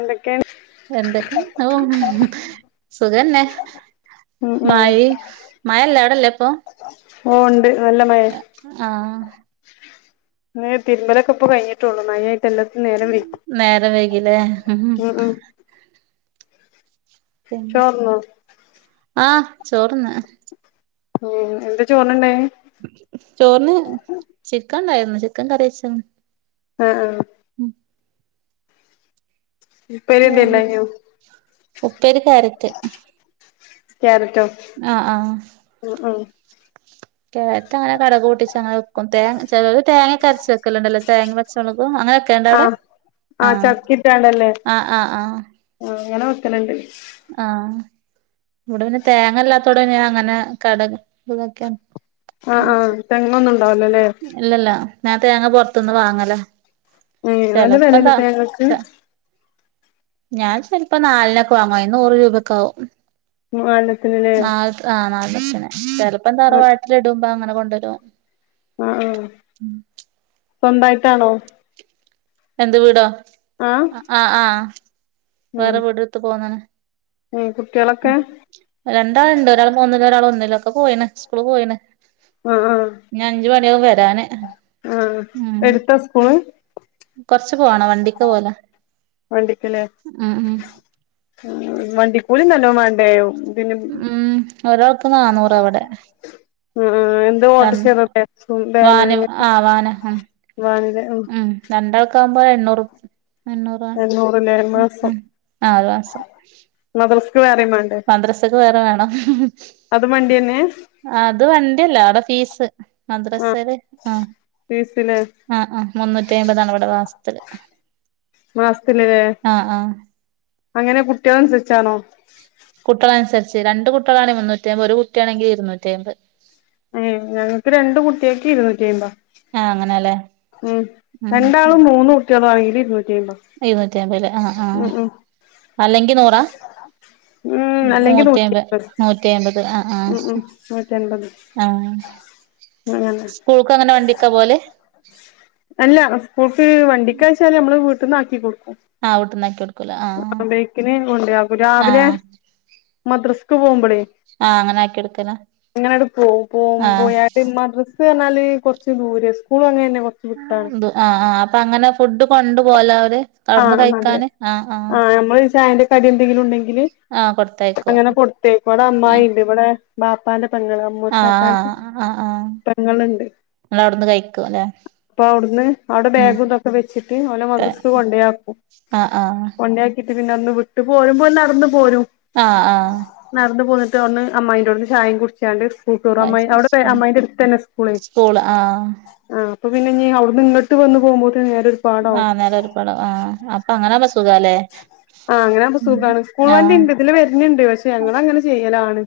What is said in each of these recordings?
എന്തൊക്കെയാണ് എന്തൊക്കെ ഓ സുഖന്നെ ഉം ഉം മായി മായല്ല വിടല്ലേ ഇപ്പൊ? ഓ ണ്ട് ആഹ് തിരുമ്പലൊക്കെ ഇപ്പ കഴിഞ്ഞിട്ടുള്ളു മയെ ല്ലത്തിൻ നേരം വകി നേരം വൈകില്ലേ ഉം ഉം പിന്നെ ചോർന്നോ ആ ചോർന്ന്. ഉം എന്താ ചോറെനിൻഡായിനെ? ചോറിന് ചിക്കൻ ണ്ടായിരുന്നു ചിക്കൻ കറിവെച്ചിണ് ആ ആ ഉം ഉപ്പേരി ആ എന്തേ ഉണ്ടായിനോ ഉപ്പേരി കാരറ്റ് കാരറ്റോ അ ആ കേരറ്റ് അങ്ങനെ കടക് പൂട്ടിച്ച് അങ്ങന വെക്കും തേങ്ങ ചേലോര് തേങ്ങക്ക കരച്ച് വെക്കലുണ്ടല്ലോ തേങ്ങ വച്ചമൊളക് ആ ആ ചതകിട്ടാണ്ടല്ലേ ആഹ് ആഹ് ആഹ് ആ അങ്ങനെ വെക്കല്ണ്ട് ആഹ് ഇവിടെ പിന്നെ തേങ്ങ ഇല്ലാത്തോടെ ഇന്നെ അങ്ങനെ കടക ഇതൊക്കെയാണ് ആ ആഹ് തെങ്ങൊന്നും ഇണ്ടാവലോല്ലേ ഞാ തേങ്ങ പുറത്തൊന്ന് വാങ്ങല ഉം നല്ല ചെലപ്പം വിലല്ല ത തേങ്ങക്ക്? ച ഞാൻ ചിലപ്പോ നാലിനൊക്കെ വാങ്ങുവ അ നൂറ് രൂപൊക്കെ ആകും മാന്നാലത്തിന് ല്ലേ െ ചെിലപ്പം തറവാട്ടിലിടുമ്പോ അങ്ങനെ കൊണ്ടരും ആ ആ സ്വന്തായിട്ടാണോ എന്ത് വീടോ ആ ആഹ് ആ ഉം വേറെ വീടെടുത്ത് പോന്നനെ ഉം ഉം കുട്ടികളൊക്കെ രണ്ടാള ഇണ്ട് ഒരാൾ മൂന്നില ഒരാൾ ഒന്നിലോ ഒക്കെ പോയിണ് സ്കൂള് പോയിണ് ആ ആ ഞ ഞ്ച് മണി വ ആഹ് എടുത്താ സ്കൂള്? കൊറച്ച്ു പോവാണോ വണ്ടിക്ക് പോലെ ഉം ഉം ഉം വണ്ടിക്കൂലി നല്ലോ മാണ്ടേ? ഉം ഒരാൾക് നാന്നൂറ വിടെ ആ ആ എന്താ ഓട്രാഷേ വാന് ആ [unintelligible] വാനില ഒ രണ്ടൾക്ക ആകുമ്പോ എണ്ണൂറ്- എണ്ണൂറാണ് എണ്ണൂറ്ല്ലേ ഉം മാസം ഉം ആറ മാസം. മദ്രസ്ക്ക് വേറെയും വേണ്ടേ മദ്രാസ ക്കെ വേറെ വേണം അതും വണ്ടിയന്നെ അത് വണ്ടിയല്ല അവിടെ ഫീസ് ആഹ് മദ്രസല് ആ ഫീസില്ലേ ആ ആ മുന്നൂറ്റി അമ്പതാണ് ഇവിടെ വാസ് ത്തിൽ മാസത്തിൽ ലെ അങ്ങനെ കുട്ട്യാളൻസര്ച്ചാണോ? കുട്ട്യാളൻസര്ച്ച് രണ്ടു കുട്ടോളാണെങ്കിൽ മുന്നൂറ്റി അയ്മ്പത് ഒരു കുട്ടിയാണെങ്കി ഇരുന്നൂറ്റി അയ്മ്പത് ഏ ഞങ്ങക്ക് രണ്ട് കുട്ടേക് ഇരുന്നൂറ്റി ഐമ്പദാ. ആ അങ്ങനെല്ലേ ഉം ഉം രണ്ടാള്ും മൂന്ന് കുട്ട്യളും ആണെങ്കില് ഇരുന്നൂറ്റി അയിബതാ [unintelligible] ആഹ് ആ അല്ലെങ്കി നൂറ് ഉം എത്ര അല്ലെങ്കി നൂറ്റി നൂറ്റാമ്പത് അയ്മ്പത് നൂറ്റിയെമ്പത് ആ. ആഹ് ഉം ഉം നൂറ്റി അൻപത് ആഹ്. അങ്ങനെ സ്കൂൾക്ക് അങ്ങനെ വണ്ടിക്കാ പോവല് അല്ല സ്കൂൾക്ക് വണ്ടിക്കാച്ചാല് നമ്മള് വീട്ട്ന്ന് ആക്കി കൊടു ആഹ് വീട്ട്ന്നാക്കി കൊട് ആ ബേയ്ക്കിന് കൊണ്ടോയാകും രാവിലെ ആ മദ്രസക്ക് പോകുമ്പളേ ആഹ് അങ്ങനെ ആക്കി എടുക്കല എങ്ങനെആൺണ്ട് പോകും പോ ആഹ് പോയാണ്ട് മദ്രസ എന്നാല് കുർച്ച് ദൂരെ സ്കൂളും അങ്ങനന്നെ. ആ ആ അപ്പൊ അങ്ങനെ ഫുഡ് കൊണ്ടു പോവല്ലേ അവര്. ആഹ് അതെ ആഹ് നമ്മള് ചായന്റെ കടി എന്തെങ്കിലും ഉണ്ടെങ്കില്. ആഹ് അങ്ങനെ കൊടുത്തയക്കും കൊടുത്തേക്കും ഇവിടെ ആഹ് അമായിണ്ട് ഇവടെ ബാപ്പാന്റെ പെങ്ങള് അമോഷാക്കാന്റെ ആഹ് ആഹ് ആഹ് പങ്ങളുണ്ട്. നിങ്ങളവിടുന്ന് കഴിക്കും അല്ലെ അപ്പൊ ഔട്ന്ന് അവിടെ ഉം ബാഗു തൊക്കെ വെച്ചിട്ട് ഓലെ മദ്രറസ്. കൊണ്ടോയാക്കും ആഹ് ആഹ് കൊണ്ടോയാക്കിട്ട് പിന്നെ ഒന്ന് വിട്ട് പോരുമ്പോൽ ന്നടന്ന് പോരും. ആഹ് നടന്ന് പോന്നിട്ട് ഒന്ന് അമ്മായിന്റോട്ന്ന് ചായേം കുടിച്ചാണ്ട് സ്കൂക് അമ്മായി ആഹ് അവിടെ അമ്മായിന്റെ അടുത്തന്നെ സ്കൂള് ആ അപ്പൊ പിന്നെ ഇനി ഔ അവ്ട്ന്ന് ഇങ്ങട്ട് വന്ന് പോവുമ്പോതേന് ഒരു പാടാവും. ആഹ് നേരം ആഹ് അപ്പൊ അങ്ങനെ എ ആഹ് അങ്ങനനാവുബോ സുഗാണ് സ്കൂൾ വണ്ടി ഇണ്ട് ഇതിലെ വര്ന്ന്ണ്ട് പക്ഷെ ഞങ്ങളങ്ങനെചെയ്യലാണ്.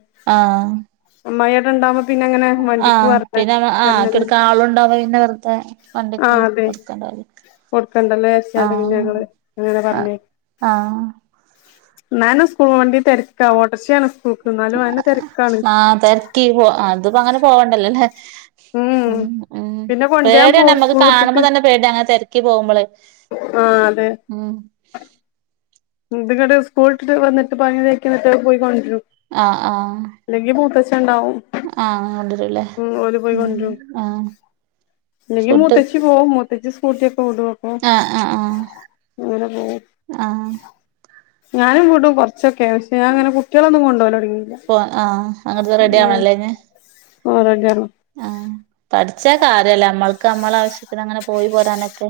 അമ്മായി ആ പിന്നെ ആഹ് തരലന്നെ കിടക്കാൻ ആളുണ്ടാവു പിന്നെ വെറുതെ വണ്ടിക്ക് ആഹ് അതെ കൊടുക്കണ്ട. അ കൊടുക്കണ്ടല്ലോ ചേര്ച്ചണ്ട് പിന്നെ ഞങ്ങള് ങ്ങനെ പറഞ്ഞ് ആഹ്. ന്നാല് സ്കൂ വണ്ടി തെരക്ക ഓട്ടർശെയെണ് സ്കൂൾ ആ തെരക്കി പോ അത് അങ്ങനെ പോവണ്ടല്ലോല്ലേ. ഉം. ഉം ഉം പിന്നെ കൊണ്ടരാൻ പേടി ആണ് പോവും നമ്മുക്ക് സ്കൂൾ കാണുമ്പോ വിട്ടിട്ട് തന്നെ പേടി അങ്ങനെ തെരക്കി പോകുബെളെ. ആഹ് അതെ. ഇത് ങ്ങണ്ട് സ്കൂള്ട്ട് വന്ന്ട്ട് പണി [unintelligible] പോയികൊണ്ട ആഹ് ആഹ്. ണ്ടാവും ആഹ് കൊണ്ടരൂല്ലേ ഓര് ഉം പോയികൊൺടരും ആഹ് ല്ലങ്കി ഫുഡ് മൂത്തച്ചി പോവും മൂത്തച്ചി സ് ടു അപ്പൊ ആഹ് ആഹ് ആഹ് അങ്ങനെ പോവും. ആഹ് ഞാനും കൂടും കൊറച്ചൊക്കെ പക്ഷെ ഞാൻങ്ങനെ കുട്ടികളൊന്നും കൊണ്ടോവലൊടങ്ങിയില്ല പോ ആഹ് അങ്ങടത്തെ റെഡി ഉം ആവണല്ലേ അയിന് ഓരൊക്കെയാണ് ആഹ്. പഠിച്ച കാര്യല്ലേ നമ്മൾക്ക് നമ്മള ആവശ്യത്തിന് അങ്ങനെ പോയി പോരാനൊക്കെ കെ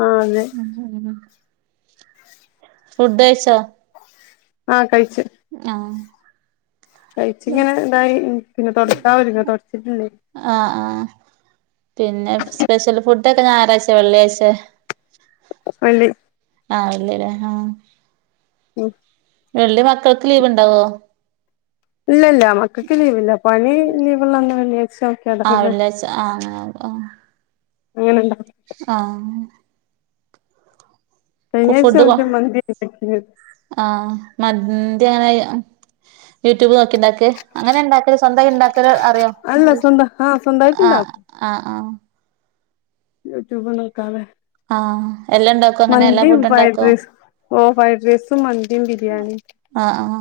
ആ അതെ ഉം. ഫുഡഴിച്ചോ? ആഹ് കഴിച്. ഞാഹ്. കഴിച്ച ഇങ്ങനെ ഇതായി പിന്നെ തൊടക്കാനൊര്ങ്ങ തൊടച്ചിട്ടില്ലേ. ആഹ് ആഹ് പിന്നെ സ്പെഷ്യൽ ഫുഡൊക്കെ ഞായറാഴ്ചെ വെള്ളിയായ്ചെ? വെള്ളി. അല്ലല്ലേ ഹാ ഉം വെള്ളി മക്കൾക്ക് ലീവ് ഉണ്ടാവോ? ഇല്ല ഇല്ല മക്കൾക്ക് ലീവില്ല. പണി ലീവള്ളന്ന് ആ വെള്ളിയാഴ്ച്ച ആഹ് ആ അങ്ങനെ ഉണ്ടാക്കും ആഹ് കഴിഞ്ഞാഴ്ച ഫുഡ് കോ മറ്റേ മന്തി ഉണ്ടാക്കിയത് ആഹ് മന്ത്യാണ് യൂട്യൂബ് നോക്കി ഇണ്ടാക്കെ അങ്ങനെ ഇണ്ടാക്കല് സ്വന്തായി ഇണ്ടാ ഇത്രെ അറിയോ അല്ല സ്വന്തം ആ ആ സ്വന്തമായിട്ടുണ്ടാക്കും ആ ആ യുറ്റ്യൂബ് നോക്കാതെ ആഹ് എല്ലാം ഇണ്ടാക്കോ അങ്ങനെ എല്ലാ മന്തിയും ഫുഡ് ഫ്രൈഡ് ഉണ്ടാക്കോ? റൈസ് ഓ ഫ്രൈഡ് റൈസും മന്തിയും ബിരിയാണിയും ആ ആ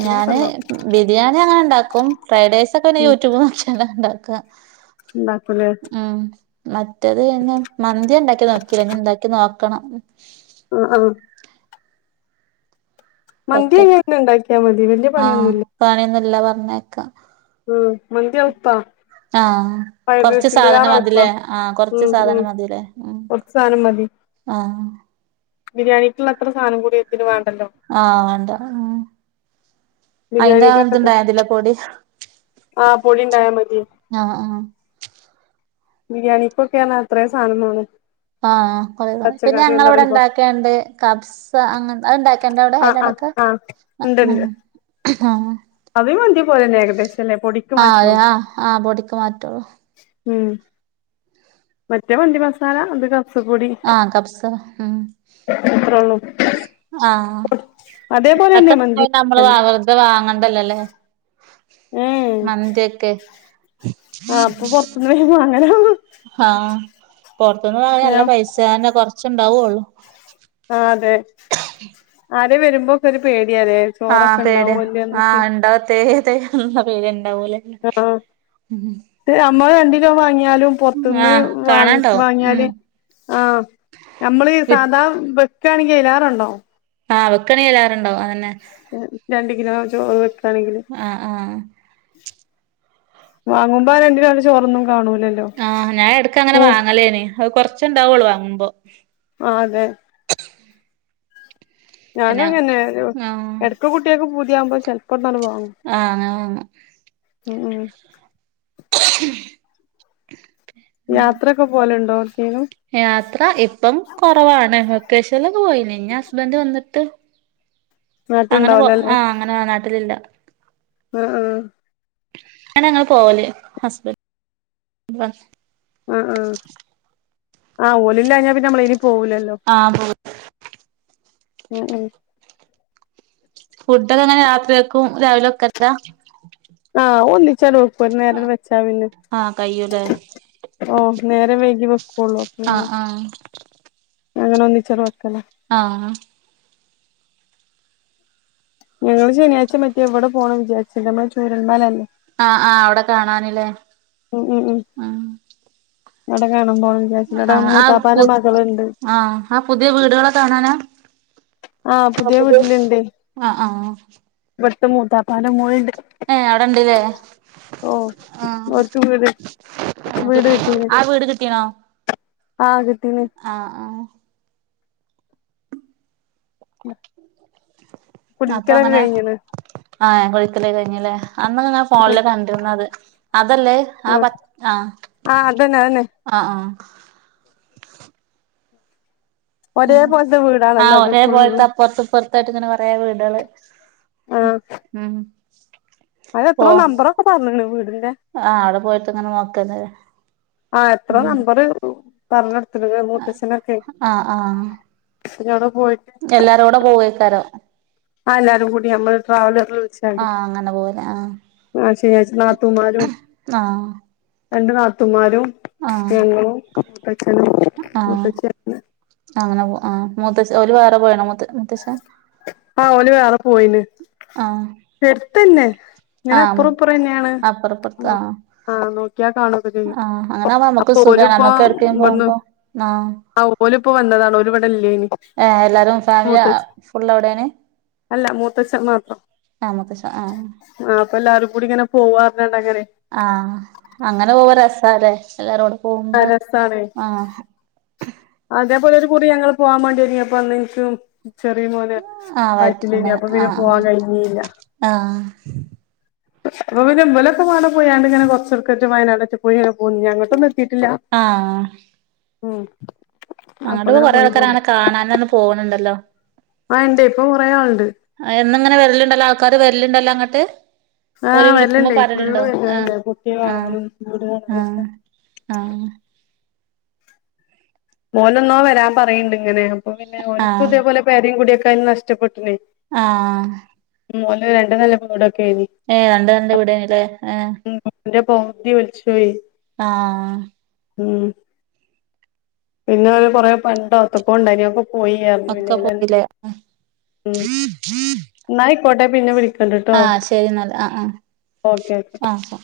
അങ്ങനൊക്കെ ഞാന് ഉണ്ടാക്കും ബിരിയാണി അങ്ങനെ ഇണ്ടാക്ക ഇപ്പം ഫ്രൈഡേയ്സ് ഒക്കെന്നെ യൂട്യൂബ് നോക്ക്യാണ്ടാണ്ടാക്കാ ഇണ്ടാക്കുലേ മറ്റേത് പിന്നെ മന്തി ഞാ ഇണ്ടാക്കി നോക്കീല ഇഞ് ഇണ്ടാക്കി നോക്കണം. ആ ആ മന്തി ഒറ്റക്ക് എങ്ങനെ ഉണ്ടാക്കിയാൽ മതി വല്യ ആഹ് പണിയൊന്നുമില്ല പണിയൊന്നുംല്ല പറഞ്ഞേക്കാ ഉം മന്തി എള്പ്പാ ആഹ് കൊറച്ച് സാധനം എളുപ്പാ മതിലേ ആഹ് കൊറച്ച് ഉം ഉം സാധനം മതി ലേ ഉം കുറച്ച് സാനം മതി. ആഹ് ബിരിയാണിക്ക്ള്ള അത്രസാനം കൂ ആഹ് വാണ്ട അയിൻ്റെ ആ ദ് ണ്ടായാതിലെ പൊടി. ആഹ് പൊടി ഇണ്ടായാ മതി. ആഹ് ആഹ് ബിരിയാണിക്കൊക്കെ ർഞ്ഞ എത്രേ സാനം മാണം. ആഹ് കൊറേ സാ പിന്നെ ഞങ്ങളെ ഇവിടെ പറയുമ്പോ ഇണ്ടാക്ക്യാണ്ട് കബ്സ അങ്ങൻ അത്ണ്ടാ ആ ആ ആ ഇണ്ട് ണ്ട് അതീ മന്തി പോലെന്നെ ഏകദേശം അല്ലേ പൊടിക്ക് ആഹ് അതെ മാറ്റൊള്ളൂ ആ ആ പൊടിക്ക് മാറ്റോള്ളൂ. ഉം മറ്റേ മന്തി മസാല അധികം ആ കബ്സ ഉം അത്രൊള്ളൂ ആ അതേപോലെന്നെ മന്തി [unintelligible] നമ്മള് വെക്കല് വ വെറുതെ വാങ്ങണ്ടല്ലോല്ലേ. മന്തിയൊക്കെ. ആ അപ്പൊ പൊറത്ത്ന്ന് വാങ്ങലാ ഹാ പൊറത്ത്ന്ന് വങ്ങ്‌യ നല്ല വേം പൈസ അതന്നെ കൊറച്ച്ണ്ടാവുള്ളു. ആ അതെ ആരെ വരുമ്പോക്കെ ഒരു പേ ആ പേടിയ ആ ഉണ്ടാവു തേയ് തേയ്ന്ന പേടിയാ. ഉം ഇത് അമ്മ രണ്ടിലോ വാങ്ങിയ ഞാലും പൊർത്തന്ന് ആഹ് വാങ്ങ് കാണാണ്ടാവും ഉം വാങ്ങിയാല് ആഹ് നമ്മള് വി സാദാ വെക്കാണെങ്കില് അയ്ലാറെ ഇണ്ടാവും ആഹ് വെക്കാണി അയ്ലാറെണ്ടാവും അതന്നെ രണ്ട്കിലോ ചോറ് വെക്കാണെങ്കില് ആഹ് ആഹ് വാങ്ങുമ്പോ രണ്ടിലോന്റെ ചോറൊന്നും കാണൂലല്ലോ ആഹ് ഞാൻ എടക്ക് അങ്ങനെ ഉ വാങ്ങലേന് അത് കൊറച്ചുണ്ടാ വൊള്ളു വാങ്ങുമ്പോ ആ അതെ ഞാനും പിന്നെ അങ്ങന്നെ ആഹ് എടക്ക് കുട്ടിയേക്ക് പൂതിയാവുമ്പോ ചെലപ്പോ ഒന്നണ്ട് വാ ആഹ് അങ്ങനെ വാങ്ങും. ഉം ഉം [unintelligible] ഉം യാത്രൊക്കെ പോലണ്ടോ? യാത്ര ഇപ്പം കൊറവാണ്. വക്കേഷൻ ലൊക്ക പോയിന് ഇഞ്ഞി ഹസ്ബന്ഡ് വന്ന് ട്ട് അങ്ങനെ പോ നാട്ടിണ്ടാവൂലല്ലേ ആഹ് അങ്ങനെ നാട്ടിലില്ല. ആ ആ അങ്ങനെ ഞങ്ങള് പോവല് ഹസ്ബൻ [unintelligible] ആ ആ ആ ഓലില്ലാ ഞാപ്പിന്നമ്മളെയ്ല് പോവുലല്ലോ. ആ പോവും ഉം ഉം ഫുഡൊക്കെങ്ങനെ രാത്രികക്കും രാവിലെ വെക്കൽ ലാ? ചലോപ്പും ഒരു നേരട് ബെച്ചാ പിന്നെ ആ കയ്യൂലേ ഓ നേരം വേയ്കി വെക്കള്ളൂ ഉം ആ ആ അങ്ങനൊന്നിച്ചട് വെക്കല ആഹ് ഞങ്ങള് ശനിയാഴ്ച മറ്റ്യേ ഇവ്ടെ പോണം വിചാരിച്ച്ണ്ട്, നമ്മളെ ചൂരൽമലല്ലേ ആഹ് ആഹ് അവിടെ കാണാനില്ലേ ഉം ഉം ഉം അടകാ പോണം വിജാര്ച്ച്ണ്ട് ആ അവ്ടെ ആ ആ പു മൂത്താപ്പാൻ്റെ മകള്ണ്ട് ആ ആ പുതിയ വീടുകളൊക്കെ കാണാനാ ആഹ് പുതിയ വീട്ടിലിണ്ട്, ആ ആ ഇവ്ട്ത്തെ മൂത്താപ്പാൻ്റെ മോള്ണ്ട് ഏഹ് അവിടെണ്ട് ല്ലേ ആഹ് ഓര്ക്ക് വീട് വീട് കിട്ടീന് ആ വീട് കിട്ടിക്ക്ണോ ആഹ് കിട്ടീന് ആഹ് ആഹ് [unintelligible] അപ്പൊ കുടിരിക്കലൊക്കെ അങ്ങനെ കഴിഞ്ഞ്ണ് ആഹ് കുടിര്ക്കലൊക്കഴിഞ്ഞൂ ല്ലേ അന്ന് ങനെ ഉം ഫോണില് കണ്ടീനത് അതല്ലേ ആ പ ആഹ് ന്നെ ആന്നെ ആഹ് ആഹ് ഒരേ പോലത്തെ വീടാണല്ലോ ആഹ് അത് ഒരേ പോല്ത്തെ ഫുള്ള് അപ്പുറത്ത്പ്പുറത്തായിട്ട് ങ്ങനെ കുറേ വീടാള് ഉം ആഹ് ഉം അത് പോ എത്രോ നമ്പറൊക്കെ പറഞ്ഞ്ണ് വീടിന്റെ ആഹ് അവിടെ പോയിട്ട്ങ്ങനെ നോക്കന്നെ ആ എത്ര നമ്പറ് പറഞ്ഞൊടു [unintelligible] മൂത്തച്ഛനൊക്കെ ആഹ് ആഹ് വ്‌ടെ പോയിട്ട് എല്ലാരും കൂടെ പോവേക്കാരോ ആ എല്ലാരും കൂടി നമ്മള് ട്രാവൽ ള്ച്ചാണ്ട് ആഹ് അങ്ങനെ പോവൂലേ ആഹ് അഹ് ശന്യായ്ച്ച നാത്തൂമാരും ആഹ് രണ്ട് നാത്തുമാരും ആഹ് ഞങ്ങളും മൂത്തച്ചൻ ആഹ് മൂത്തച്ചൻ അങ്ങനെ പോ ആഹ് മുത്തശ് ഓല് വേറെ പോയീണോ മൂത്ത മൂത്തച്ഛൻ ആഹ് ഓല് വേറെ പോയിണ് ആഹ് എടുത്തന്നെ ഇങ്ങനെ ആഹ് അപ്പുറം ഇപ്പുറന്നേണ് അപ്പറപ്പുറത്ത് ആഹ് ആഹ് നോക്കിയാ കാണൊക്കെ ചെയ്യും ആഹ് അങ്ങനാവുമ്പോ നമ്മക്ക് സുഖാണ് അപ്പോല്‌പ്പോ നമ്മക്ക് എവിടക്കേലും വന്ന് പോകുമ്പോ ആഹ് ഓലിപ്പ് വന്നതാണ് ഓല് വ്ടെ ഏഹ് എല്ലാരും ഫാമിലി അഹ് ഫുള്ള് അവ്ടേണ് അല്ല മൂത്തച്ഛം മാത്രം ആമൂത്തച്ച ആഹ് പ്പല്ലാരും കൂടിങ്ങനെ പോവാറ്ഞ്ഞാണ്ട്ങ്ങനെ ആഹ് അങ്ങനെ പോവ രസാല്ലേ എല്ലാരോടും അഹ് രസാണേ അതേപോലൊരു കൂറി ഞങ്ങള് പോവാൻ മാണ്ടി യൊരുങ്ങിപ്പോ അന്ന്ൻക്ക് ചെറിയ മോന് ആഹ് വയറ്റിട്ട്ണ്ട് വയറ്റിലേയ്ന് അപ്പൊ പിന്നെ ആഹ് പോവാൻ കഴിഞ്ഞീല്ല ആഹ് അപ്പൊ പിന്നെ ബലൊക്കെ മാണ്ടെ പോയാണ്ടിങ്ങനെ കൊറച്ചട്ക്കറ്റ വയനാടൊക്കെ പോയിങ്ങനെ പോന്നു അങ്ങട്ടൊ ആഹ് ഉം അപ്പൊ അങ്ങോട്ടു അങ്ങനെ കൊറെ പോയി പോന്നു ആൾക്കാരങ്ങനെ കാണാനാർന്ന് പോണ് ണ്ടല്ലോ ആഹ് ഇണ്ട് ഇപ്പൊ കുറേ ആളുണ്ട് ഇന്നിങ്ങനെ വരലുണ്ടല്ലോ ആൾക്കാർ വരലുണ്ടല്ലങ്ങട്ട് ഓര് ആഹ് വിളിക്കുമ്പോ വര്ല്ണ്ടേ ഫുള്ള് പറലുണ്ടോ ആഹ് വര്ന്നോല്ണ്ട് കുട്ടിയെ ആഹ് കാണാനും വീട് ആഹ് കാണാനൊക്കെ ആഹ് മോനൊന്നോ വരാൻ പറയണ്ട് ഇങ്ങനെ അപ്പൊ ആഹ് പിന്നെഓക്ക് ആഹ് ഇതേപോലെ പേരേയും കൂഡ്യോക്കെ നഷ്ടപ്പെട്ട്ണേ ആഹ് മോളിൽ രണ്ട് നെല വീട് ഏ [unintelligible] ഏ പോവുതി ഒല്ച്ചോയി ആ മ്മ് പിന്നെ അവര് കൊറേ പണ്ടൊ എത്തോക്കൊണ്ടായിനി അ ഒക്കെ പോയിറഞ്ഞ് പോയില്ലേ [unintelligible] മ്മ് എന്നായിക്കോട്ടെ ച്ചണ്ട്ട്ടൊ ആഹ് ശരി എന്നാല് ആഹ് ഓക്കേ ഓക്കേ ആഹ് ആഹ്